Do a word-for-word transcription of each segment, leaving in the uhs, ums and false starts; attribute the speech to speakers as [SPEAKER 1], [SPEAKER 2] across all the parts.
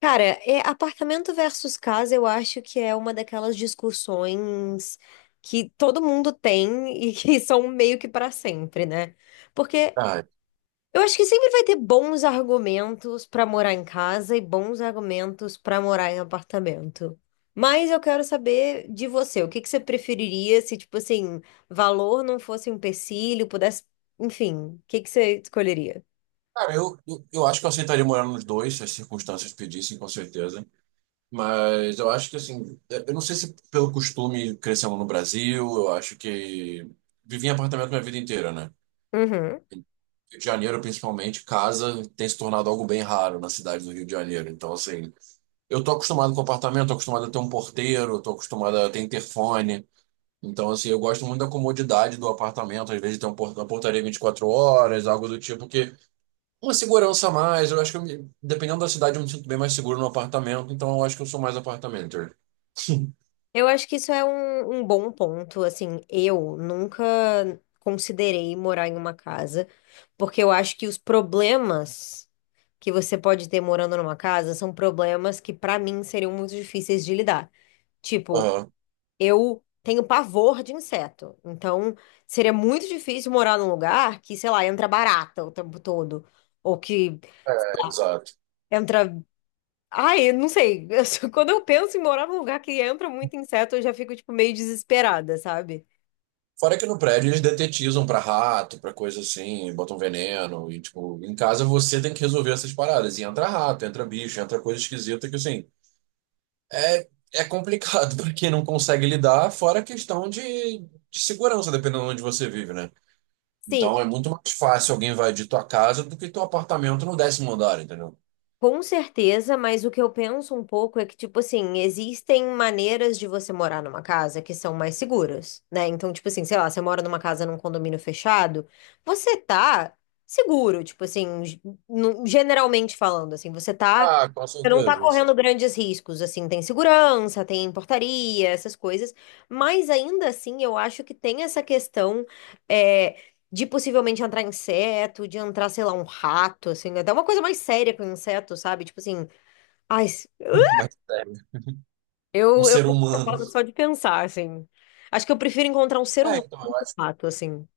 [SPEAKER 1] Cara, é apartamento versus casa, eu acho que é uma daquelas discussões que todo mundo tem e que são meio que para sempre, né? Porque
[SPEAKER 2] Ah,
[SPEAKER 1] eu acho que sempre vai ter bons argumentos para morar em casa e bons argumentos para morar em apartamento. Mas eu quero saber de você, o que que você preferiria se, tipo assim, valor não fosse um empecilho, pudesse, enfim, o que que você escolheria?
[SPEAKER 2] cara, eu, eu, eu acho que eu aceitaria morar nos dois, se as circunstâncias pedissem, com certeza. Mas eu acho que, assim, eu não sei se pelo costume crescendo no Brasil, eu acho que vivi em apartamento minha vida inteira, né?
[SPEAKER 1] Uhum.
[SPEAKER 2] Rio de Janeiro, principalmente, casa tem se tornado algo bem raro na cidade do Rio de Janeiro. Então, assim, eu tô acostumado com apartamento, tô acostumado a ter um porteiro, tô acostumado a ter interfone. Então, assim, eu gosto muito da comodidade do apartamento, às vezes tem um por- uma portaria 24 horas, algo do tipo que. Uma segurança a mais. Eu acho que, eu me- dependendo da cidade, eu me sinto bem mais seguro no apartamento. Então, eu acho que eu sou mais apartamenter.
[SPEAKER 1] Eu acho que isso é um, um bom ponto. Assim, eu nunca considerei morar em uma casa, porque eu acho que os problemas que você pode ter morando numa casa são problemas que, pra mim, seriam muito difíceis de lidar. Tipo,
[SPEAKER 2] Aham.
[SPEAKER 1] eu tenho pavor de inseto, então seria muito difícil morar num lugar que, sei lá, entra barata o tempo todo. Ou que
[SPEAKER 2] É, exato.
[SPEAKER 1] entra. Ai, eu não sei. Quando eu penso em morar num lugar que entra muito inseto, eu já fico, tipo, meio desesperada, sabe?
[SPEAKER 2] Fora que no prédio eles detetizam pra rato, pra coisa assim, botam veneno. E, tipo, em casa você tem que resolver essas paradas. E entra rato, entra bicho, entra coisa esquisita que, assim, é, é complicado pra quem não consegue lidar. Fora a questão de, de segurança, dependendo de onde você vive, né?
[SPEAKER 1] Sim,
[SPEAKER 2] Então, é muito mais fácil alguém invadir tua casa do que teu apartamento no décimo andar, entendeu?
[SPEAKER 1] com certeza, mas o que eu penso um pouco é que, tipo assim, existem maneiras de você morar numa casa que são mais seguras, né? Então, tipo assim, sei lá, você mora numa casa num condomínio fechado, você tá seguro, tipo assim, ge- no- generalmente falando, assim, você tá,
[SPEAKER 2] Ah, com
[SPEAKER 1] você não tá
[SPEAKER 2] certeza.
[SPEAKER 1] correndo grandes riscos, assim, tem segurança, tem portaria, essas coisas, mas ainda assim eu acho que tem essa questão. eh, De possivelmente entrar inseto, de entrar, sei lá, um rato, assim, até uma coisa mais séria com inseto, sabe? Tipo assim, ai, s-
[SPEAKER 2] Mas é, um
[SPEAKER 1] eu, eu
[SPEAKER 2] ser
[SPEAKER 1] tô
[SPEAKER 2] humano.
[SPEAKER 1] falando só de pensar, assim. Acho que eu prefiro encontrar um ser
[SPEAKER 2] É,
[SPEAKER 1] humano
[SPEAKER 2] então,
[SPEAKER 1] que
[SPEAKER 2] eu
[SPEAKER 1] é
[SPEAKER 2] acho,
[SPEAKER 1] um rato, assim.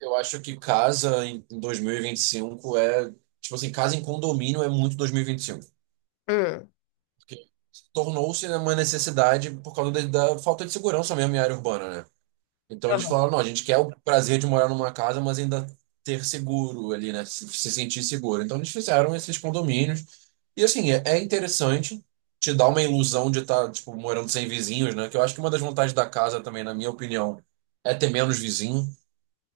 [SPEAKER 2] eu acho que casa em dois mil e vinte e cinco é. Tipo assim, casa em condomínio é muito dois mil e vinte e cinco.
[SPEAKER 1] Hum.
[SPEAKER 2] Porque tornou-se uma necessidade por causa da, da falta de segurança mesmo em área urbana, né? Então eles
[SPEAKER 1] Aham.
[SPEAKER 2] falaram: não, a gente quer o prazer de morar numa casa, mas ainda ter seguro ali, né? Se, se sentir seguro. Então eles fizeram esses condomínios. E assim, é, é interessante. Te dá uma ilusão de estar, tipo, morando sem vizinhos, né? Que eu acho que uma das vantagens da casa também, na minha opinião, é ter menos vizinho.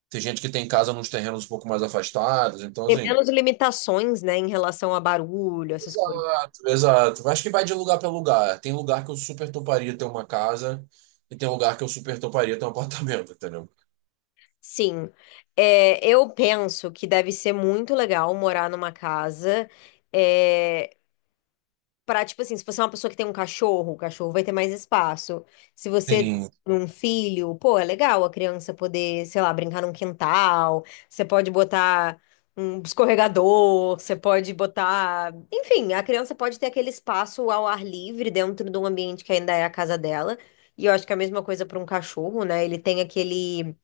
[SPEAKER 2] Tem gente que tem casa nos terrenos um pouco mais afastados, então
[SPEAKER 1] Tem
[SPEAKER 2] assim.
[SPEAKER 1] menos limitações, né, em relação a barulho, essas coisas.
[SPEAKER 2] Exato, exato. Acho que vai de lugar para lugar. Tem lugar que eu super toparia ter uma casa e tem lugar que eu super toparia ter um apartamento, entendeu?
[SPEAKER 1] Sim, é, eu penso que deve ser muito legal morar numa casa. eh, Pra, tipo assim, se você é uma pessoa que tem um cachorro, o cachorro vai ter mais espaço. Se você tem
[SPEAKER 2] Sim,
[SPEAKER 1] um filho, pô, é legal a criança poder, sei lá, brincar num quintal. Você pode botar um escorregador, você pode botar. Enfim, a criança pode ter aquele espaço ao ar livre dentro de um ambiente que ainda é a casa dela. E eu acho que é a mesma coisa para um cachorro, né? Ele tem aquele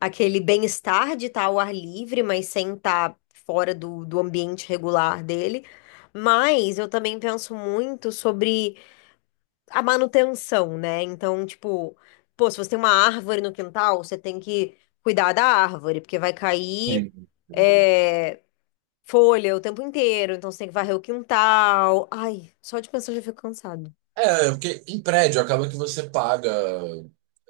[SPEAKER 1] aquele bem-estar de estar ao ar livre, mas sem estar fora do, do ambiente regular dele. Mas eu também penso muito sobre a manutenção, né? Então, tipo, pô, se você tem uma árvore no quintal, você tem que cuidar da árvore, porque vai cair
[SPEAKER 2] sim.
[SPEAKER 1] é, folha o tempo inteiro, então você tem que varrer o quintal. Ai, só de pensar eu já fico cansado.
[SPEAKER 2] É, porque em prédio acaba que você paga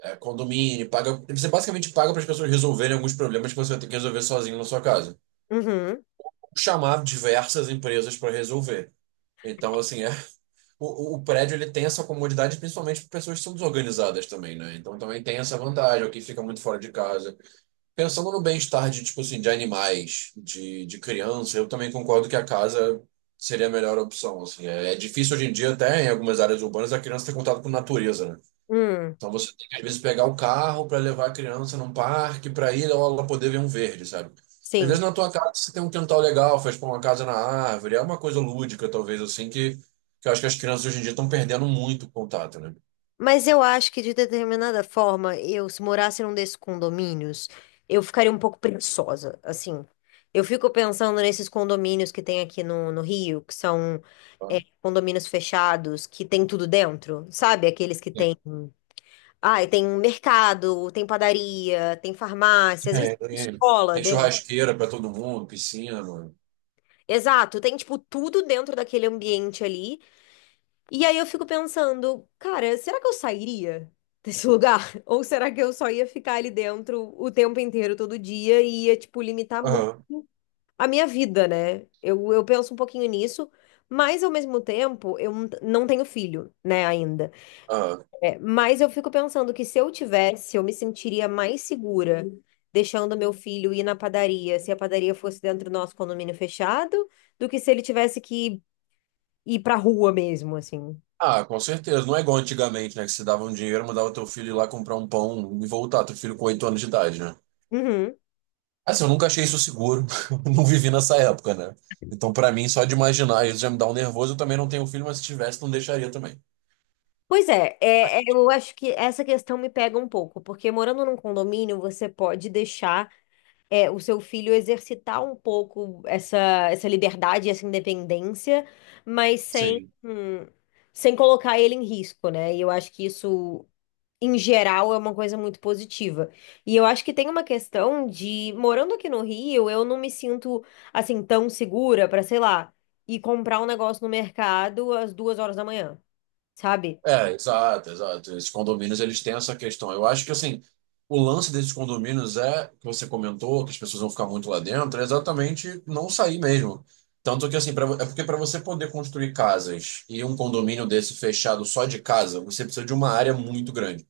[SPEAKER 2] é, condomínio, paga. Você basicamente paga para as pessoas resolverem alguns problemas que você vai ter que resolver sozinho na sua casa.
[SPEAKER 1] Uhum,
[SPEAKER 2] Chamar diversas empresas para resolver. Então, assim, é o, o prédio ele tem essa comodidade principalmente para pessoas que são desorganizadas também, né? Então também tem essa vantagem, o que fica muito fora de casa. Pensando no bem-estar de, tipo assim, de animais, de, de criança, eu também concordo que a casa seria a melhor opção, assim. É, é difícil hoje em dia até em algumas áreas urbanas a criança ter contato com natureza, né?
[SPEAKER 1] hum,
[SPEAKER 2] Então você tem que, às vezes, pegar o carro para levar a criança num parque, para ir ou ela poder ver um verde, sabe? Às
[SPEAKER 1] sim.
[SPEAKER 2] vezes na tua casa você tem um quintal legal, faz pô, uma casa na árvore, é uma coisa lúdica, talvez, assim, que, que eu acho que as crianças hoje em dia estão perdendo muito contato, né?
[SPEAKER 1] Mas eu acho que, de determinada forma, eu, se morasse num desses condomínios, eu ficaria um pouco preguiçosa, assim. Eu fico pensando nesses condomínios que tem aqui no, no Rio, que são
[SPEAKER 2] Tá?
[SPEAKER 1] é, condomínios fechados, que tem tudo dentro, sabe? Aqueles que tem. Ah, tem um mercado, tem padaria, tem farmácia, às vezes
[SPEAKER 2] É,
[SPEAKER 1] tem
[SPEAKER 2] tem,
[SPEAKER 1] escola
[SPEAKER 2] tem
[SPEAKER 1] dentro.
[SPEAKER 2] churrasqueira para todo mundo, piscina.
[SPEAKER 1] Exato, tem, tipo, tudo dentro daquele ambiente ali. E aí eu fico pensando, cara, será que eu sairia desse lugar? Ou será que eu só ia ficar ali dentro o tempo inteiro, todo dia, e ia, tipo, limitar muito
[SPEAKER 2] Aham,
[SPEAKER 1] a minha vida, né? Eu, eu penso um pouquinho nisso, mas ao mesmo tempo, eu não não tenho filho, né, ainda.
[SPEAKER 2] aham.
[SPEAKER 1] É, mas eu fico pensando que se eu tivesse, eu me sentiria mais segura deixando meu filho ir na padaria, se a padaria fosse dentro do nosso condomínio fechado, do que se ele tivesse que ir pra rua mesmo, assim.
[SPEAKER 2] Ah, com certeza. Não é igual antigamente, né? Que você dava um dinheiro, mandava teu filho ir lá comprar um pão e voltar, teu filho com oito anos de idade, né?
[SPEAKER 1] Uhum.
[SPEAKER 2] Assim, eu nunca achei isso seguro, não vivi nessa época, né? Então, pra mim, só de imaginar isso já me dá um nervoso. Eu também não tenho filho, mas se tivesse, não deixaria também.
[SPEAKER 1] Pois é, é, é, eu acho que essa questão me pega um pouco, porque morando num condomínio, você pode deixar é, o seu filho exercitar um pouco essa, essa, liberdade, essa independência, mas sem,
[SPEAKER 2] Sim.
[SPEAKER 1] hum, sem colocar ele em risco, né? E eu acho que isso, em geral, é uma coisa muito positiva. E eu acho que tem uma questão de, morando aqui no Rio, eu não me sinto, assim, tão segura para, sei lá, ir comprar um negócio no mercado às duas horas da manhã. Sabe?
[SPEAKER 2] É, exato, exato. Esses condomínios, eles têm essa questão. Eu acho que, assim, o lance desses condomínios é, que você comentou, que as pessoas vão ficar muito lá dentro, é exatamente não sair mesmo. Tanto que, assim, pra, é porque para você poder construir casas e um condomínio desse fechado só de casa, você precisa de uma área muito grande.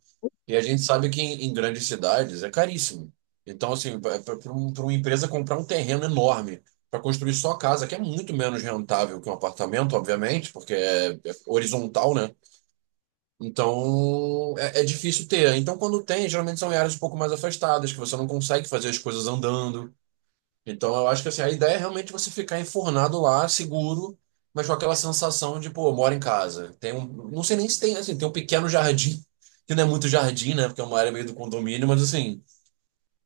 [SPEAKER 2] E a gente sabe que em, em grandes cidades é caríssimo. Então, assim, para uma empresa comprar um terreno enorme para construir só casa, que é muito menos rentável que um apartamento, obviamente, porque é, é horizontal, né? Então, é, é difícil ter. Então, quando tem, geralmente são em áreas um pouco mais afastadas, que você não consegue fazer as coisas andando. Então eu acho que assim, a ideia é realmente você ficar enfornado lá, seguro, mas com aquela sensação de, pô, eu moro em casa. Tem um, não sei nem se tem, assim, tem um pequeno jardim, que não é muito jardim, né? Porque é uma área meio do condomínio, mas assim,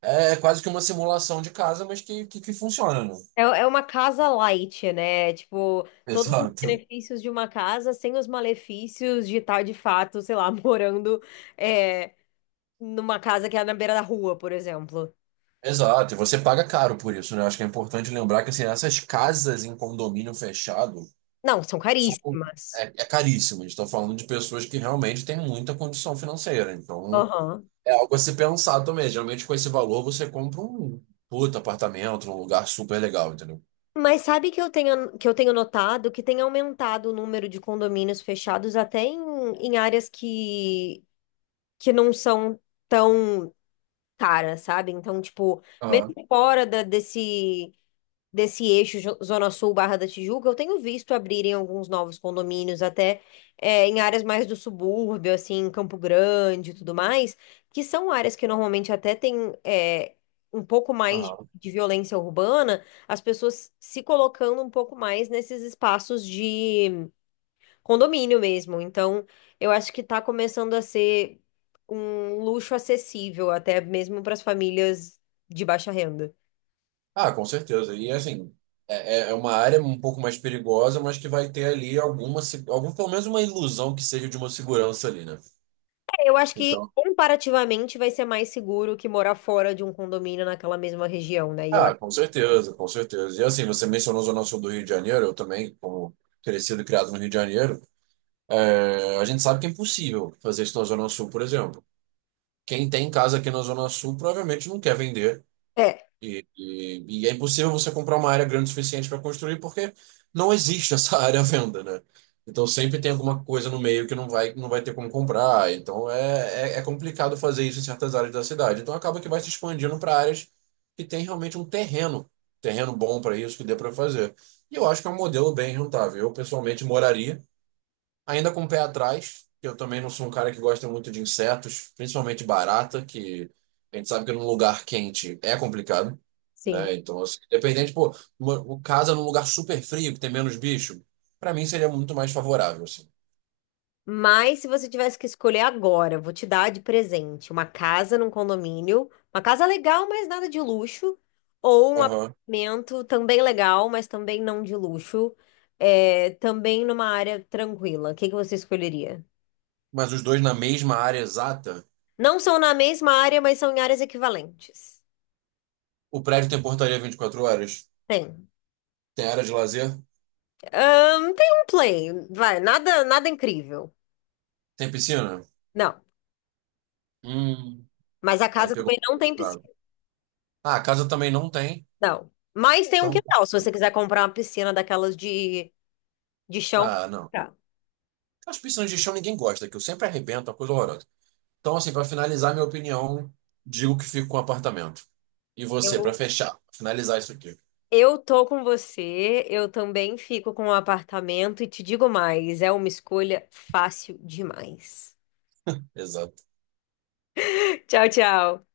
[SPEAKER 2] é quase que uma simulação de casa, mas que, que, que funciona, né?
[SPEAKER 1] É, é uma casa light, né? Tipo, todos os
[SPEAKER 2] Exato.
[SPEAKER 1] benefícios de uma casa sem os malefícios de estar, de fato, sei lá, morando é, numa casa que é na beira da rua, por exemplo.
[SPEAKER 2] Exato, e você paga caro por isso, né? Acho que é importante lembrar que assim, essas casas em condomínio fechado
[SPEAKER 1] Não, são
[SPEAKER 2] são,
[SPEAKER 1] caríssimas.
[SPEAKER 2] é, é caríssimas. Estou falando de pessoas que realmente têm muita condição financeira. Então,
[SPEAKER 1] Aham.
[SPEAKER 2] é algo a se pensar também. Geralmente, com esse valor, você compra um puta apartamento num lugar super legal, entendeu?
[SPEAKER 1] Mas sabe que eu tenho, que eu tenho notado que tem aumentado o número de condomínios fechados até em, em áreas que, que não são tão caras, sabe? Então, tipo, mesmo
[SPEAKER 2] Aham,
[SPEAKER 1] fora da- desse desse eixo Jo- Zona Sul Barra da Tijuca, eu tenho visto abrirem alguns novos condomínios, até é, em áreas mais do subúrbio, assim, Campo Grande e tudo mais, que são áreas que normalmente até tem é, um pouco mais
[SPEAKER 2] aham.
[SPEAKER 1] de violência urbana, as pessoas se colocando um pouco mais nesses espaços de condomínio mesmo. Então, eu acho que está começando a ser um luxo acessível, até mesmo para as famílias de baixa renda.
[SPEAKER 2] Ah, com certeza. E assim, é, é é uma área um pouco mais perigosa, mas que vai ter ali alguma, se- algum, pelo menos uma ilusão que seja de uma segurança ali, né?
[SPEAKER 1] Eu acho que
[SPEAKER 2] Então,
[SPEAKER 1] comparativamente vai ser mais seguro que morar fora de um condomínio naquela mesma região, né? E eu
[SPEAKER 2] ah,
[SPEAKER 1] acho.
[SPEAKER 2] com certeza, com certeza. E assim, você mencionou a Zona Sul do Rio de Janeiro, eu também, como crescido e criado no Rio de Janeiro, é, a gente sabe que é impossível fazer isso na Zona Sul, por exemplo. Quem tem casa aqui na Zona Sul provavelmente não quer vender.
[SPEAKER 1] É.
[SPEAKER 2] E, e- e é impossível você comprar uma área grande o suficiente para construir, porque não existe essa área à venda, né? Então sempre tem alguma coisa no meio que não vai, não vai ter como comprar. Então é, é, é complicado fazer isso em certas áreas da cidade. Então acaba que vai se expandindo para áreas que tem realmente um terreno, terreno bom para isso que dê para fazer. E eu acho que é um modelo bem rentável. Eu pessoalmente moraria. Ainda com o pé atrás, que eu também não sou um cara que gosta muito de insetos, principalmente barata, que a gente sabe que num lugar quente é complicado,
[SPEAKER 1] Sim.
[SPEAKER 2] né? Então, assim, dependente, pô, uma, uma casa num lugar super frio, que tem menos bicho, pra mim seria muito mais favorável, assim.
[SPEAKER 1] Mas se você tivesse que escolher agora, vou te dar de presente uma casa num condomínio, uma casa legal, mas nada de luxo, ou um
[SPEAKER 2] Aham.
[SPEAKER 1] apartamento também legal, mas também não de luxo, é, também numa área tranquila. O que que você escolheria?
[SPEAKER 2] Mas os dois na mesma área exata,
[SPEAKER 1] Não são na mesma área, mas são em áreas equivalentes.
[SPEAKER 2] o prédio tem portaria 24 horas,
[SPEAKER 1] Tem.
[SPEAKER 2] tem área de lazer,
[SPEAKER 1] Ahn, tem um play, vai, nada, nada incrível.
[SPEAKER 2] tem piscina.
[SPEAKER 1] Não,
[SPEAKER 2] Hum.
[SPEAKER 1] mas a
[SPEAKER 2] Aí
[SPEAKER 1] casa
[SPEAKER 2] pegou.
[SPEAKER 1] também não tem piscina.
[SPEAKER 2] Claro. Ah, a casa também não tem,
[SPEAKER 1] Não. Mas tem um
[SPEAKER 2] então.
[SPEAKER 1] quintal, se você quiser comprar uma piscina daquelas de, de, chão. Pra
[SPEAKER 2] Ah, não. As piscinas de chão ninguém gosta, que eu sempre arrebento, é uma coisa horrorosa. Então, assim, para finalizar minha opinião, digo que fico com apartamento. E você, para
[SPEAKER 1] Eu,
[SPEAKER 2] fechar, finalizar isso aqui.
[SPEAKER 1] eu tô com você, eu também fico com o apartamento e te digo mais, é uma escolha fácil demais.
[SPEAKER 2] Exato.
[SPEAKER 1] Tchau, tchau.